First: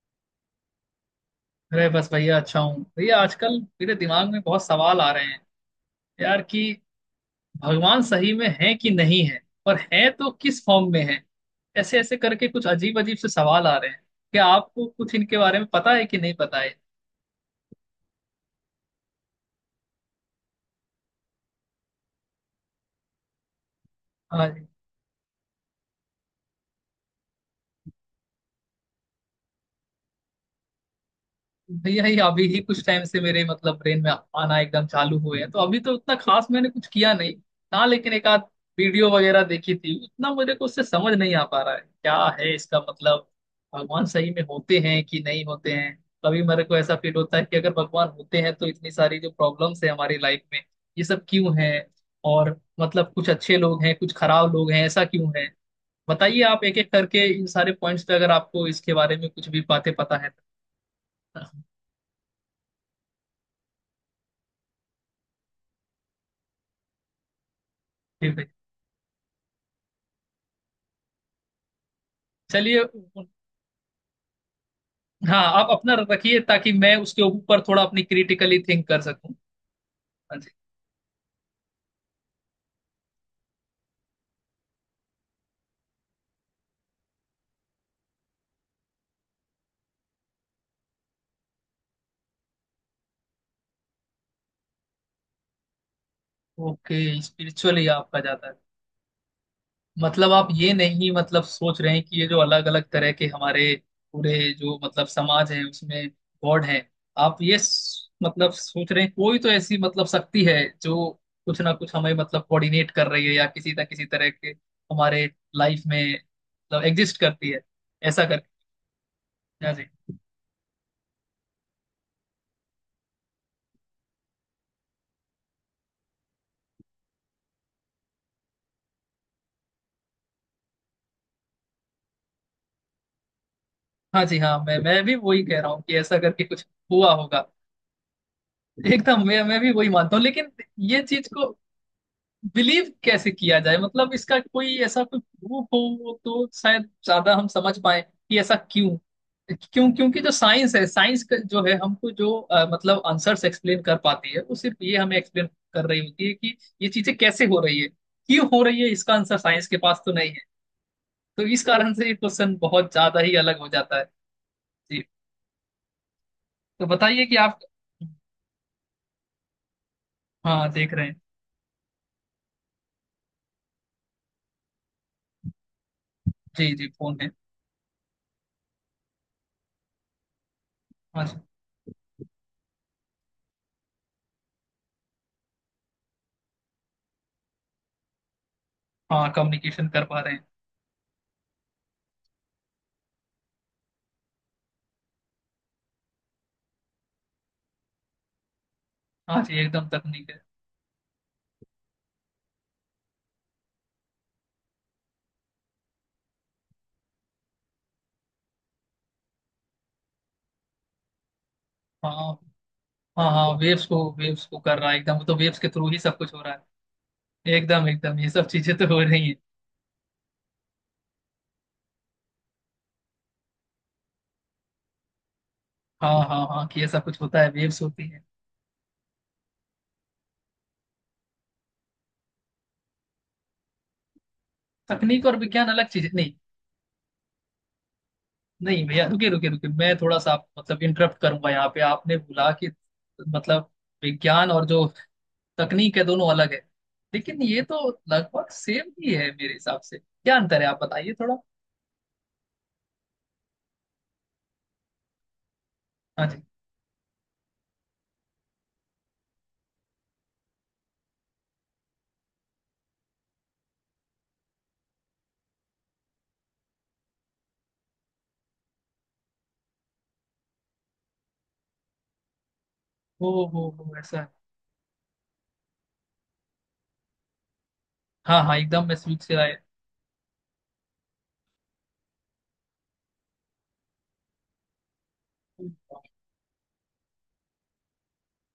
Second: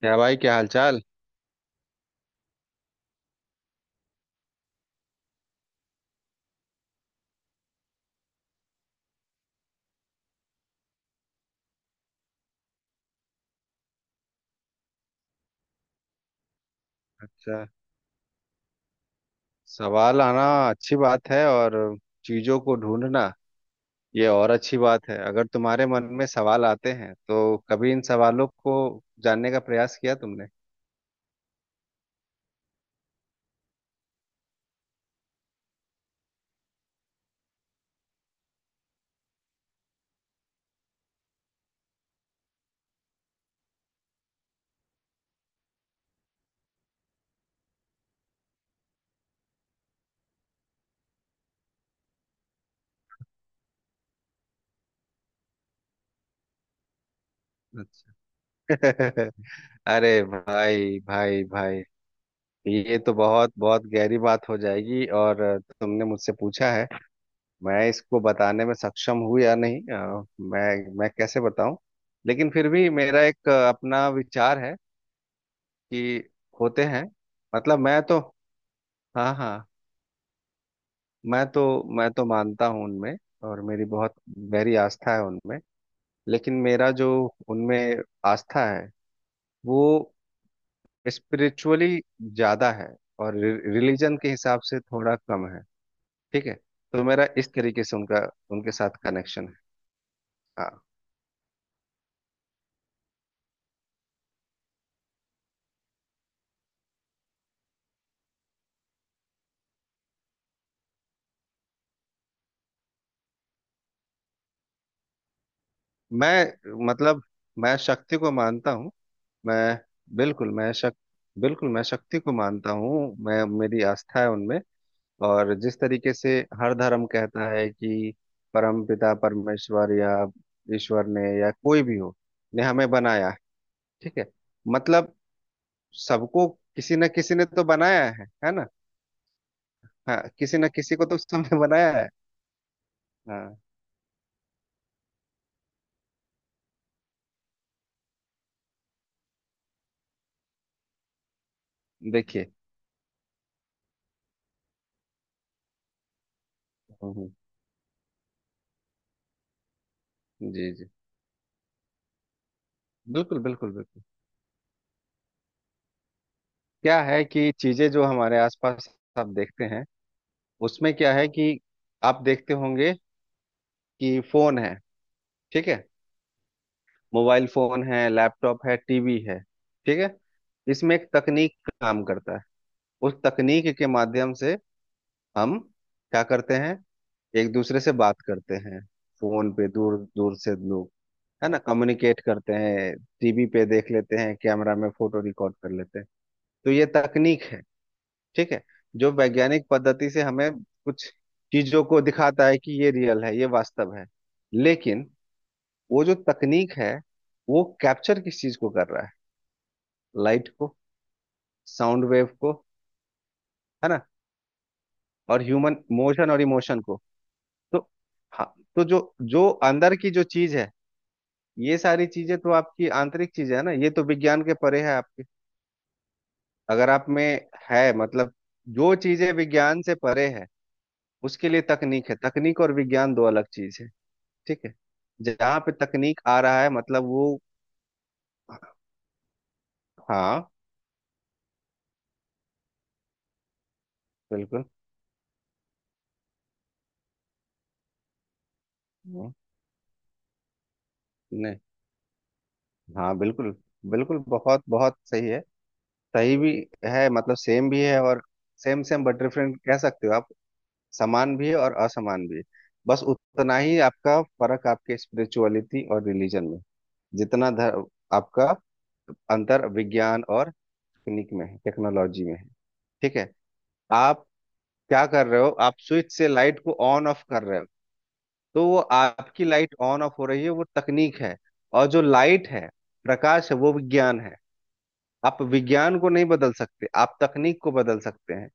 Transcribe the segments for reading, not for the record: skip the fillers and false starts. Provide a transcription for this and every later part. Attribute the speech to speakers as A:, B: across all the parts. A: क्या भाई, क्या हालचाल।
B: अरे बस भैया अच्छा हूँ भैया। आजकल मेरे दिमाग में बहुत सवाल आ रहे हैं यार कि भगवान सही में है कि नहीं है। और है तो किस फॉर्म में है। ऐसे ऐसे करके कुछ अजीब अजीब से सवाल आ रहे हैं। क्या आपको कुछ इनके बारे में पता है कि नहीं पता है।
A: अच्छा, सवाल आना अच्छी बात है, और चीजों को ढूंढना ये और
B: हाँ,
A: अच्छी बात है। अगर तुम्हारे मन में सवाल आते हैं तो कभी इन सवालों को जानने का प्रयास किया तुमने?
B: भैया ये अभी ही कुछ टाइम से मेरे मतलब ब्रेन में आना एकदम चालू हुए हैं तो अभी तो उतना खास मैंने कुछ किया नहीं। हाँ, लेकिन एक आध वीडियो वगैरह देखी थी। उतना मुझे को उससे समझ नहीं आ पा रहा है क्या है इसका मतलब। भगवान सही में होते हैं कि नहीं होते हैं। कभी मेरे को ऐसा फील होता है कि अगर भगवान होते हैं तो इतनी सारी जो प्रॉब्लम्स है हमारी लाइफ में, ये सब क्यों है। और मतलब कुछ अच्छे लोग हैं कुछ खराब लोग हैं, ऐसा क्यों है। बताइए आप एक एक करके इन सारे पॉइंट्स पे,
A: अच्छा।
B: अगर आपको इसके बारे में कुछ भी बातें पता
A: अरे
B: है
A: भाई,
B: तो।
A: भाई, भाई, ये तो बहुत बहुत गहरी बात हो जाएगी। और तुमने मुझसे पूछा है, मैं इसको बताने में सक्षम हूँ या नहीं, मैं कैसे बताऊं? लेकिन फिर
B: चलिए।
A: भी मेरा एक अपना विचार है
B: हाँ आप अपना
A: कि
B: रखिए ताकि
A: होते
B: मैं
A: हैं।
B: उसके ऊपर
A: मतलब
B: थोड़ा
A: मैं
B: अपनी
A: तो,
B: क्रिटिकली थिंक कर सकूं।
A: हाँ हाँ,
B: हाँ जी।
A: मैं तो मानता हूँ उनमें, और मेरी बहुत गहरी आस्था है उनमें। लेकिन मेरा जो उनमें आस्था है वो स्पिरिचुअली ज्यादा है, और रिलीजन के हिसाब से थोड़ा कम है। ठीक है।
B: ओके,
A: तो मेरा इस तरीके
B: स्पिरिचुअली
A: से
B: आपका
A: उनका
B: जाता है।
A: उनके साथ कनेक्शन है।
B: मतलब आप
A: हाँ।
B: ये नहीं मतलब सोच रहे हैं कि ये जो अलग अलग तरह के हमारे पूरे जो मतलब समाज है उसमें गॉड है। आप ये मतलब सोच रहे हैं कोई तो ऐसी मतलब शक्ति है जो कुछ ना कुछ हमें मतलब कोऑर्डिनेट कर रही है या किसी ना किसी तरह के हमारे लाइफ में
A: मैं
B: मतलब एग्जिस्ट
A: मतलब
B: करती है।
A: मैं शक्ति
B: ऐसा
A: को मानता हूँ। मैं
B: कर।
A: बिल्कुल मैं शक बिल्कुल मैं शक्ति को मानता हूँ, मैं मेरी आस्था है उनमें। और जिस तरीके से हर धर्म कहता है कि परमपिता परमेश्वर या ईश्वर ने या कोई भी हो, ने हमें बनाया है। ठीक
B: हाँ
A: है।
B: जी। हाँ, मैं
A: मतलब
B: भी वही कह रहा हूँ कि ऐसा करके
A: सबको
B: कुछ
A: किसी न
B: हुआ
A: किसी
B: होगा।
A: ने तो बनाया है ना।
B: एकदम मैं भी वही मानता
A: हाँ,
B: हूँ, लेकिन
A: किसी न किसी
B: ये
A: को तो
B: चीज को
A: सबने बनाया है।
B: बिलीव कैसे किया
A: हाँ।
B: जाए? मतलब इसका कोई ऐसा कोई प्रूफ हो तो शायद ज्यादा हम समझ पाए कि ऐसा क्यों क्यों। क्योंकि जो साइंस है, साइंस का जो है हमको जो
A: देखिए,
B: मतलब आंसर्स एक्सप्लेन कर पाती है, वो सिर्फ ये हमें एक्सप्लेन कर रही होती है कि ये
A: हम्म,
B: चीजें
A: हम्म,
B: कैसे हो रही है क्यों हो रही है। इसका आंसर साइंस के पास तो नहीं है।
A: जी जी,
B: तो इस कारण से ये क्वेश्चन बहुत ज्यादा ही
A: बिल्कुल
B: अलग हो
A: बिल्कुल
B: जाता
A: बिल्कुल।
B: है। जी। तो
A: क्या है
B: बताइए कि
A: कि
B: आप।
A: चीजें जो हमारे आसपास आप देखते हैं,
B: हाँ
A: उसमें
B: देख रहे
A: क्या
B: हैं।
A: है कि आप देखते होंगे कि फोन है। ठीक है।
B: जी जी फोन है।
A: मोबाइल फोन है, लैपटॉप है, टीवी है। ठीक है। इसमें एक
B: हाँ जी
A: तकनीक काम करता है। उस तकनीक के माध्यम से हम क्या करते हैं, एक दूसरे से बात करते हैं।
B: हाँ,
A: फोन पे
B: कम्युनिकेशन
A: दूर
B: कर पा रहे
A: दूर
B: हैं।
A: से लोग, है ना, कम्युनिकेट करते हैं, टीवी पे देख लेते हैं, कैमरा में फोटो रिकॉर्ड कर लेते हैं। तो ये तकनीक है। ठीक है। जो
B: हाँ जी
A: वैज्ञानिक
B: एकदम
A: पद्धति से
B: तकनीक है।
A: हमें कुछ चीजों को दिखाता है कि ये रियल है, ये वास्तव है। लेकिन वो जो तकनीक है, वो कैप्चर किस चीज को कर रहा है? लाइट को, साउंड
B: हाँ
A: वेव को,
B: हाँ हाँ,
A: है ना,
B: वेव्स को कर रहा है एकदम। तो
A: और
B: वेव्स के
A: ह्यूमन
B: थ्रू ही सब
A: मोशन
B: कुछ
A: और
B: हो रहा
A: इमोशन
B: है।
A: को। तो
B: एकदम एकदम, ये सब
A: हाँ,
B: चीजें
A: तो
B: तो हो
A: जो
B: रही हैं।
A: जो अंदर की जो चीज है, ये सारी चीजें तो आपकी आंतरिक चीजें है ना, ये तो विज्ञान के परे है आपके।
B: हाँ हाँ हाँ, कि ये
A: अगर
B: सब
A: आप
B: कुछ
A: में
B: होता है वेव्स
A: है,
B: होती है।
A: मतलब जो चीजें विज्ञान से परे है उसके लिए तकनीक है। तकनीक और विज्ञान दो अलग चीज है। ठीक है।
B: तकनीक और
A: जहाँ
B: विज्ञान
A: पे
B: अलग चीजें
A: तकनीक
B: नहीं।
A: आ रहा है, मतलब वो,
B: नहीं भैया, रुके रुके रुके, मैं थोड़ा सा आप
A: हाँ
B: मतलब इंटरप्ट करूंगा यहाँ पे। आपने बोला कि मतलब विज्ञान
A: बिल्कुल।
B: और जो तकनीक है दोनों अलग है। लेकिन ये तो लगभग सेम ही है
A: हम्म,
B: मेरे हिसाब से। क्या अंतर है आप बताइए थोड़ा।
A: नहीं, हाँ बिल्कुल बिल्कुल, बहुत बहुत सही है।
B: हाँ
A: सही
B: जी।
A: भी है, मतलब सेम भी है, और सेम सेम बट डिफरेंट कह सकते हो आप। समान भी है और असमान भी है। बस उतना ही आपका फर्क आपके स्पिरिचुअलिटी और रिलीजन में, जितना धर, आपका अंतर विज्ञान और तकनीक में है, टेक्नोलॉजी में है। ठीक
B: ओ
A: है।
B: हो, ऐसा
A: आप
B: है।
A: क्या कर रहे हो, आप स्विच से लाइट को ऑन ऑफ कर रहे हो।
B: हाँ हाँ
A: तो वो
B: एकदम, मैं स्विच से
A: आपकी
B: आया।
A: लाइट ऑन ऑफ हो रही है, वो तकनीक है। और जो लाइट है, प्रकाश है, वो विज्ञान है। आप विज्ञान को नहीं बदल सकते, आप तकनीक को बदल सकते हैं।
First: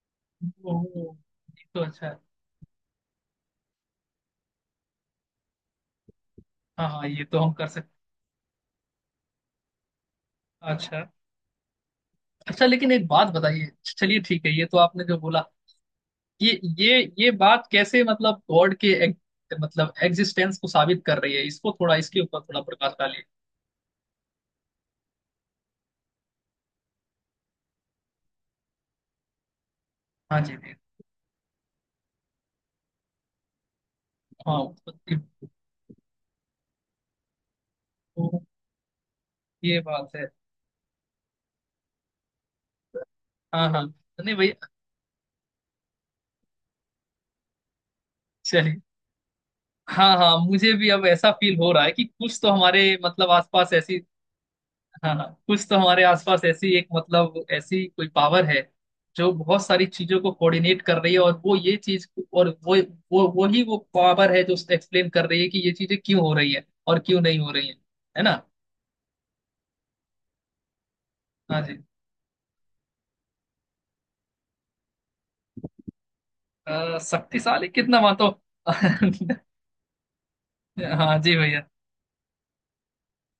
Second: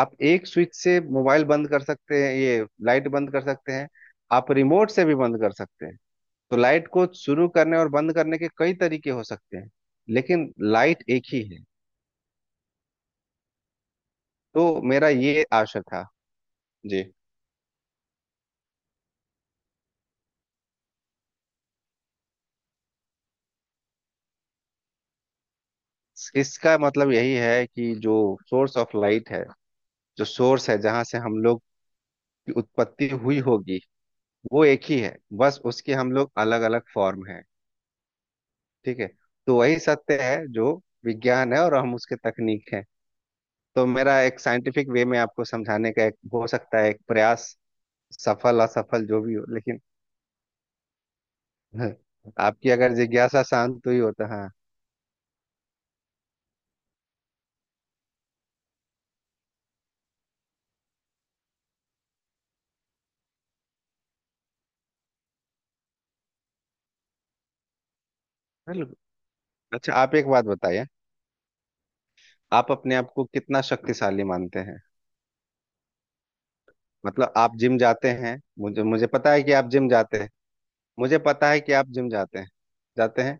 A: आप एक
B: ओ
A: स्विच से
B: हो,
A: मोबाइल
B: ये
A: बंद
B: तो
A: कर
B: अच्छा है।
A: सकते हैं, ये लाइट बंद कर सकते हैं। आप रिमोट से भी बंद कर सकते हैं। तो
B: हाँ
A: लाइट को
B: हाँ, ये तो
A: शुरू
B: हम कर
A: करने और
B: सकते।
A: बंद करने के कई तरीके हो सकते हैं, लेकिन लाइट
B: अच्छा
A: एक ही है।
B: अच्छा, लेकिन एक बात बताइए। चलिए ठीक है, ये तो
A: तो
B: आपने
A: मेरा
B: जो बोला,
A: ये आशय था,
B: ये ये
A: जी।
B: ये बात कैसे मतलब गॉड के एक, मतलब एग्जिस्टेंस को साबित कर रही है? इसको थोड़ा इसके ऊपर थोड़ा प्रकाश डालिए।
A: इसका मतलब यही है कि जो सोर्स ऑफ लाइट है, जो
B: हाँ जी
A: सोर्स
B: जी।
A: है जहां से हम लोग की उत्पत्ति हुई होगी,
B: हाँ
A: वो एक ही
B: उत्पत्ति।
A: है। बस उसके हम लोग अलग अलग फॉर्म है।
B: तो
A: ठीक है। तो
B: ये
A: वही
B: बात
A: सत्य
B: है।
A: है जो विज्ञान है, और हम उसके तकनीक है।
B: हाँ हाँ।
A: तो मेरा
B: नहीं
A: एक
B: भैया।
A: साइंटिफिक वे में आपको समझाने का एक हो सकता है एक प्रयास, सफल
B: चलिए।
A: असफल जो भी हो, लेकिन
B: हाँ हाँ, मुझे भी अब ऐसा फील हो रहा है कि कुछ तो
A: आपकी
B: हमारे
A: अगर
B: मतलब
A: जिज्ञासा
B: आसपास
A: शांत
B: ऐसी।
A: हुई हो तो, हाँ
B: हाँ हाँ। कुछ तो हमारे आसपास ऐसी एक मतलब ऐसी कोई पावर है जो बहुत सारी चीजों को कोऑर्डिनेट कर रही है। और वो और वो वही वो पावर है जो एक्सप्लेन कर रही है कि ये चीजें क्यों हो रही है और क्यों नहीं हो रही है। है ना।
A: बिल्कुल। अच्छा, आप एक बात बताइए,
B: हाँ जी।
A: आप अपने आप को कितना शक्तिशाली मानते हैं? मतलब आप
B: शक्तिशाली
A: जिम
B: कितना
A: जाते
B: मातो।
A: हैं, मुझे मुझे
B: हाँ
A: पता है कि आप जिम जाते हैं। मुझे
B: जी
A: पता है
B: भैया।
A: कि आप जिम जाते हैं, जाते हैं।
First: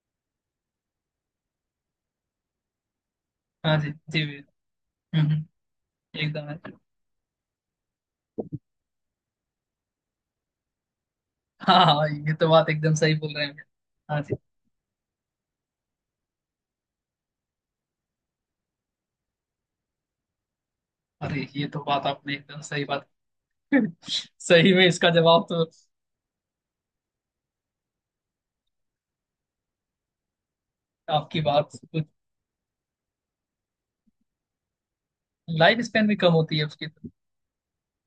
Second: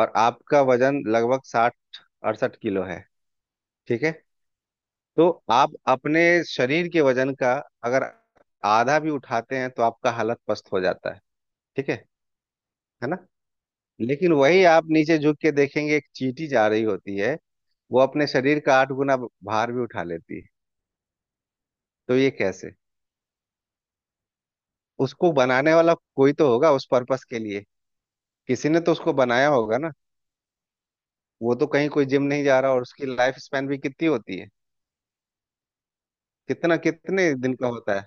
A: और आपका वजन लगभग साठ, अड़सठ किलो है।
B: हाँ जी
A: ठीक है।
B: जी भैया।
A: तो
B: हम्म, हम्म,
A: आप अपने
B: एकदम है।
A: शरीर के वजन का अगर आधा भी उठाते हैं तो आपका हालत पस्त हो जाता है।
B: हाँ
A: ठीक
B: हाँ
A: है
B: हाँ, ये तो बात एकदम
A: है
B: सही
A: ना।
B: बोल रहे हैं भैया। हाँ
A: लेकिन
B: जी।
A: वही आप नीचे झुक के देखेंगे, एक चींटी जा रही होती है, वो अपने शरीर का आठ गुना भार भी उठा लेती है।
B: अरे ये तो बात
A: तो ये
B: आपने एकदम
A: कैसे?
B: सही बात। सही में इसका
A: उसको
B: जवाब तो।
A: बनाने वाला कोई तो होगा उस पर्पस के लिए। किसी ने तो उसको बनाया होगा ना।
B: आपकी
A: वो तो
B: बात।
A: कहीं कोई जिम नहीं जा रहा, और उसकी लाइफ स्पैन भी कितनी होती है?
B: लाइफ स्पैन भी कम होती है
A: कितना,
B: उसकी तो।
A: कितने दिन का होता है,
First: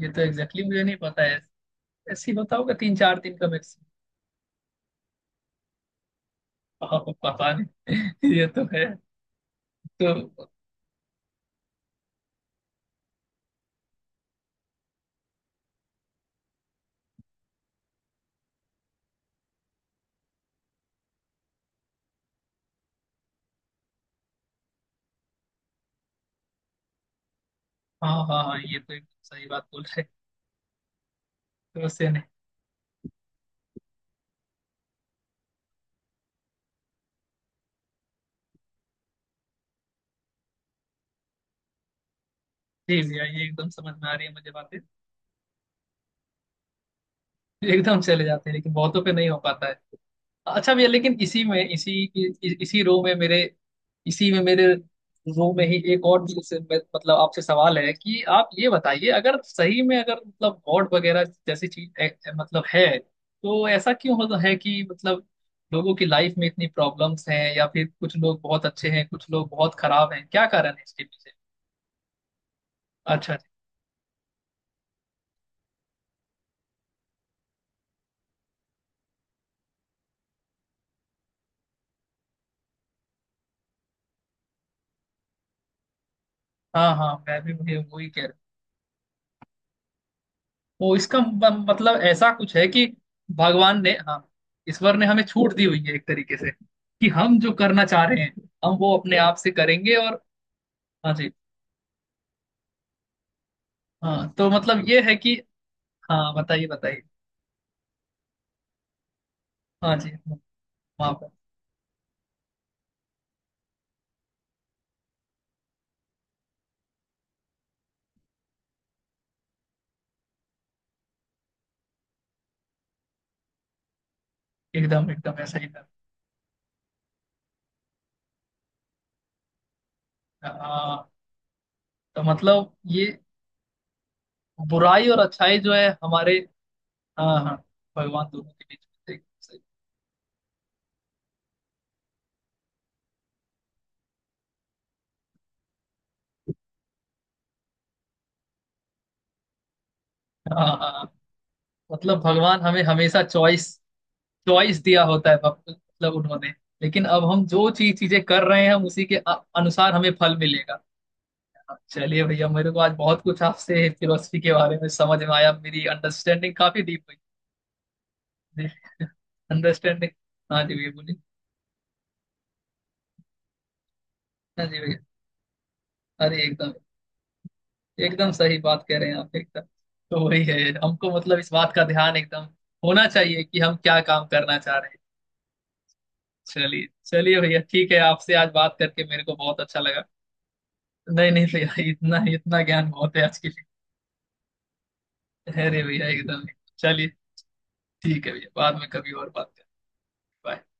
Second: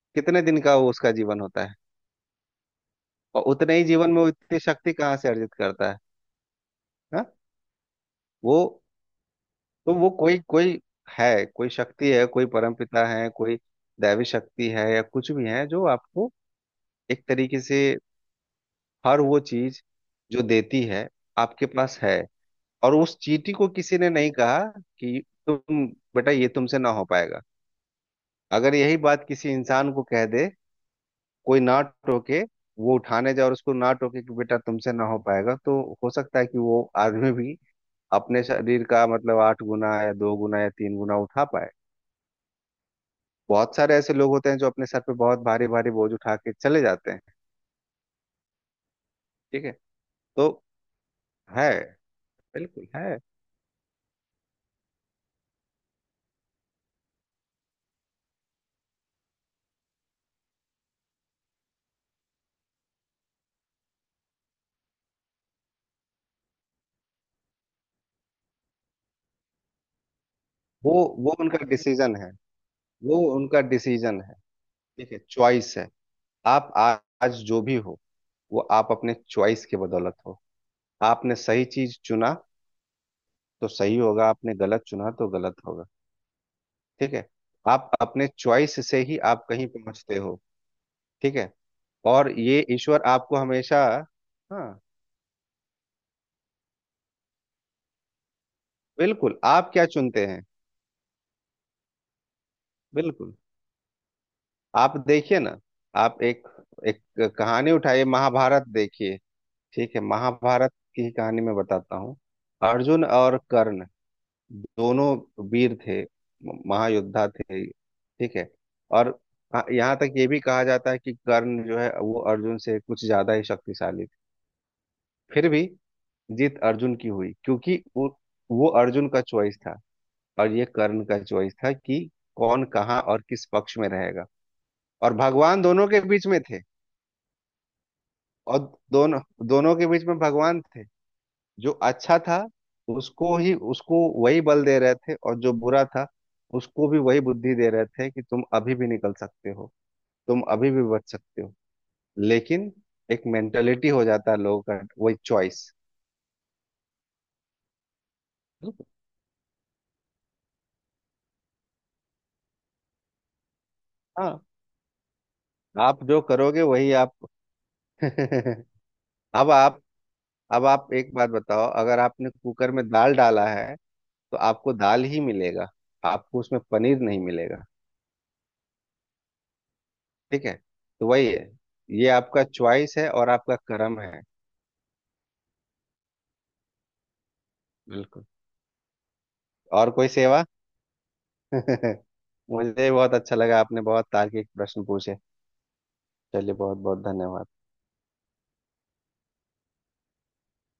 B: ये तो
A: कितने दिन
B: एग्जैक्टली। exactly
A: का
B: मुझे
A: वो
B: नहीं
A: उसका
B: पता
A: जीवन
B: है।
A: होता है?
B: ऐसी होता होगा 3-4 दिन
A: और
B: का
A: उतने ही
B: मैक्सिमम।
A: जीवन में वो इतनी शक्ति कहाँ से अर्जित करता है?
B: हाँ।
A: हा?
B: पता नहीं। ये
A: वो,
B: तो है।
A: तो
B: तो।
A: वो कोई कोई है, कोई शक्ति है, कोई परमपिता है, कोई दैवी शक्ति है, या कुछ भी है, जो आपको एक तरीके से हर वो चीज जो देती है, आपके पास है। और उस चींटी को किसी ने नहीं कहा कि तुम, बेटा ये तुमसे ना हो पाएगा।
B: हाँ हाँ हाँ,
A: अगर
B: ये तो
A: यही
B: एकदम
A: बात
B: सही
A: किसी
B: बात बोल
A: इंसान
B: रहे
A: को
B: हैं।
A: कह दे, कोई ना
B: तो उससे नहीं।
A: टोके, वो उठाने जाए और उसको ना टोके कि बेटा तुमसे ना हो पाएगा, तो हो सकता है कि वो आदमी भी अपने शरीर का मतलब आठ गुना या दो गुना या तीन गुना उठा पाए।
B: जी भैया, ये एकदम
A: बहुत
B: समझ
A: सारे
B: में
A: ऐसे
B: आ रही
A: लोग
B: है
A: होते
B: मुझे
A: हैं जो
B: बातें।
A: अपने सर पे बहुत भारी भारी बोझ उठा के चले जाते हैं।
B: एकदम चले जाते हैं, लेकिन बहुतों पे नहीं हो
A: ठीक
B: पाता
A: है।
B: है।
A: तो
B: अच्छा भैया, लेकिन इसी में
A: है,
B: इसी इसी
A: बिल्कुल
B: रो में
A: है।
B: मेरे। इसी में मेरे रो में ही एक और भी, जैसे मतलब आपसे सवाल है कि आप ये बताइए, अगर सही में अगर मतलब गॉड वगैरह जैसी चीज मतलब है, तो ऐसा क्यों होता है कि मतलब लोगों की लाइफ में इतनी प्रॉब्लम्स हैं या फिर कुछ लोग बहुत अच्छे हैं कुछ लोग बहुत खराब हैं? क्या कारण है
A: वो
B: इसके पीछे?
A: वो उनका डिसीजन है, वो
B: अच्छा जी।
A: उनका डिसीजन है। ठीक है, चॉइस है। आप आ- आज जो भी हो, वो आप अपने चॉइस के बदौलत हो। आपने सही चीज चुना तो सही होगा, आपने गलत चुना तो गलत होगा।
B: हाँ
A: ठीक
B: हाँ,
A: है।
B: मैं भी मुझे
A: आप
B: वही कह
A: अपने
B: रहा।
A: चॉइस से ही आप कहीं पहुंचते हो।
B: वो इसका
A: ठीक है।
B: मतलब ऐसा
A: और
B: कुछ
A: ये
B: है कि
A: ईश्वर आपको
B: भगवान
A: हमेशा,
B: ने, हाँ,
A: हाँ
B: ईश्वर ने हमें छूट दी हुई है एक तरीके से, कि हम जो करना चाह रहे हैं हम वो अपने आप
A: बिल्कुल,
B: से
A: आप क्या
B: करेंगे और।
A: चुनते हैं,
B: हाँ जी।
A: बिल्कुल।
B: हाँ तो मतलब
A: आप
B: ये है कि।
A: देखिए ना, आप
B: हाँ
A: एक
B: बताइए
A: एक
B: बताइए।
A: कहानी उठाइए, महाभारत देखिए। ठीक
B: हाँ
A: है,
B: जी।
A: महाभारत की
B: माफ है।
A: कहानी मैं बताता हूँ। अर्जुन और कर्ण दोनों वीर थे, महायोद्धा थे। ठीक है। और यहाँ तक ये भी कहा जाता है कि कर्ण जो है वो अर्जुन से कुछ ज्यादा ही शक्तिशाली थे।
B: एकदम एकदम
A: फिर
B: ऐसा
A: भी
B: ही था।
A: जीत अर्जुन की हुई, क्योंकि वो अर्जुन का चॉइस था, और ये कर्ण
B: हाँ
A: का चॉइस था कि
B: तो
A: कौन
B: मतलब
A: कहाँ
B: ये
A: और किस पक्ष में रहेगा।
B: बुराई
A: और
B: और अच्छाई
A: भगवान
B: जो
A: दोनों
B: है
A: के बीच
B: हमारे।
A: में थे।
B: हाँ हाँ। भगवान दोनों
A: और
B: के बीच में
A: दोनों
B: थे। सही।
A: दोनों के बीच में भगवान थे। जो अच्छा था उसको वही बल दे रहे थे, और जो बुरा था उसको भी वही बुद्धि दे रहे थे कि तुम अभी भी निकल सकते हो, तुम
B: हाँ
A: अभी भी
B: हाँ
A: बच
B: हाँ,
A: सकते हो।
B: मतलब भगवान
A: लेकिन
B: हमें हमेशा
A: एक
B: चॉइस,
A: मेंटेलिटी हो जाता है लोगों
B: चॉइस
A: का,
B: दिया
A: वही
B: होता है
A: चॉइस।
B: मतलब उन्होंने। लेकिन अब हम जो चीजें कर रहे हैं हम उसी के अनुसार हमें फल मिलेगा। चलिए भैया, मेरे को आज बहुत कुछ आपसे फिलोसफी
A: हाँ,
B: के बारे में समझ में आया। मेरी
A: आप जो
B: अंडरस्टैंडिंग
A: करोगे
B: काफी
A: वही
B: डीप
A: आप।
B: हुई। जी।
A: अब आप
B: अंडरस्टैंडिंग। हाँ
A: अब
B: जी भैया
A: आप एक
B: बोलिए।
A: बात बताओ, अगर आपने कुकर में दाल डाला है तो
B: हाँ
A: आपको
B: जी भैया।
A: दाल ही मिलेगा, आपको
B: अरे
A: उसमें
B: एकदम
A: पनीर नहीं मिलेगा।
B: एकदम सही बात कह रहे हैं आप एकदम। तो वही
A: ठीक है।
B: है।
A: तो
B: हमको
A: वही
B: मतलब
A: है,
B: इस बात का
A: ये
B: ध्यान
A: आपका
B: एकदम
A: चॉइस
B: होना
A: है और
B: चाहिए
A: आपका
B: कि हम क्या
A: कर्म है।
B: काम करना चाह रहे हैं। चलिए चलिए भैया, ठीक है,
A: बिल्कुल।
B: आपसे आज बात करके मेरे को बहुत अच्छा
A: और
B: लगा।
A: कोई सेवा?
B: नहीं नहीं भैया, इतना इतना ज्ञान
A: मुझे बहुत
B: बहुत है
A: अच्छा
B: आज की।
A: लगा, आपने बहुत तार्किक प्रश्न पूछे।
B: अरे भैया एकदम।
A: चलिए, बहुत बहुत
B: चलिए।
A: धन्यवाद।
B: ठीक है भैया, बाद में कभी और बात करें। Bye.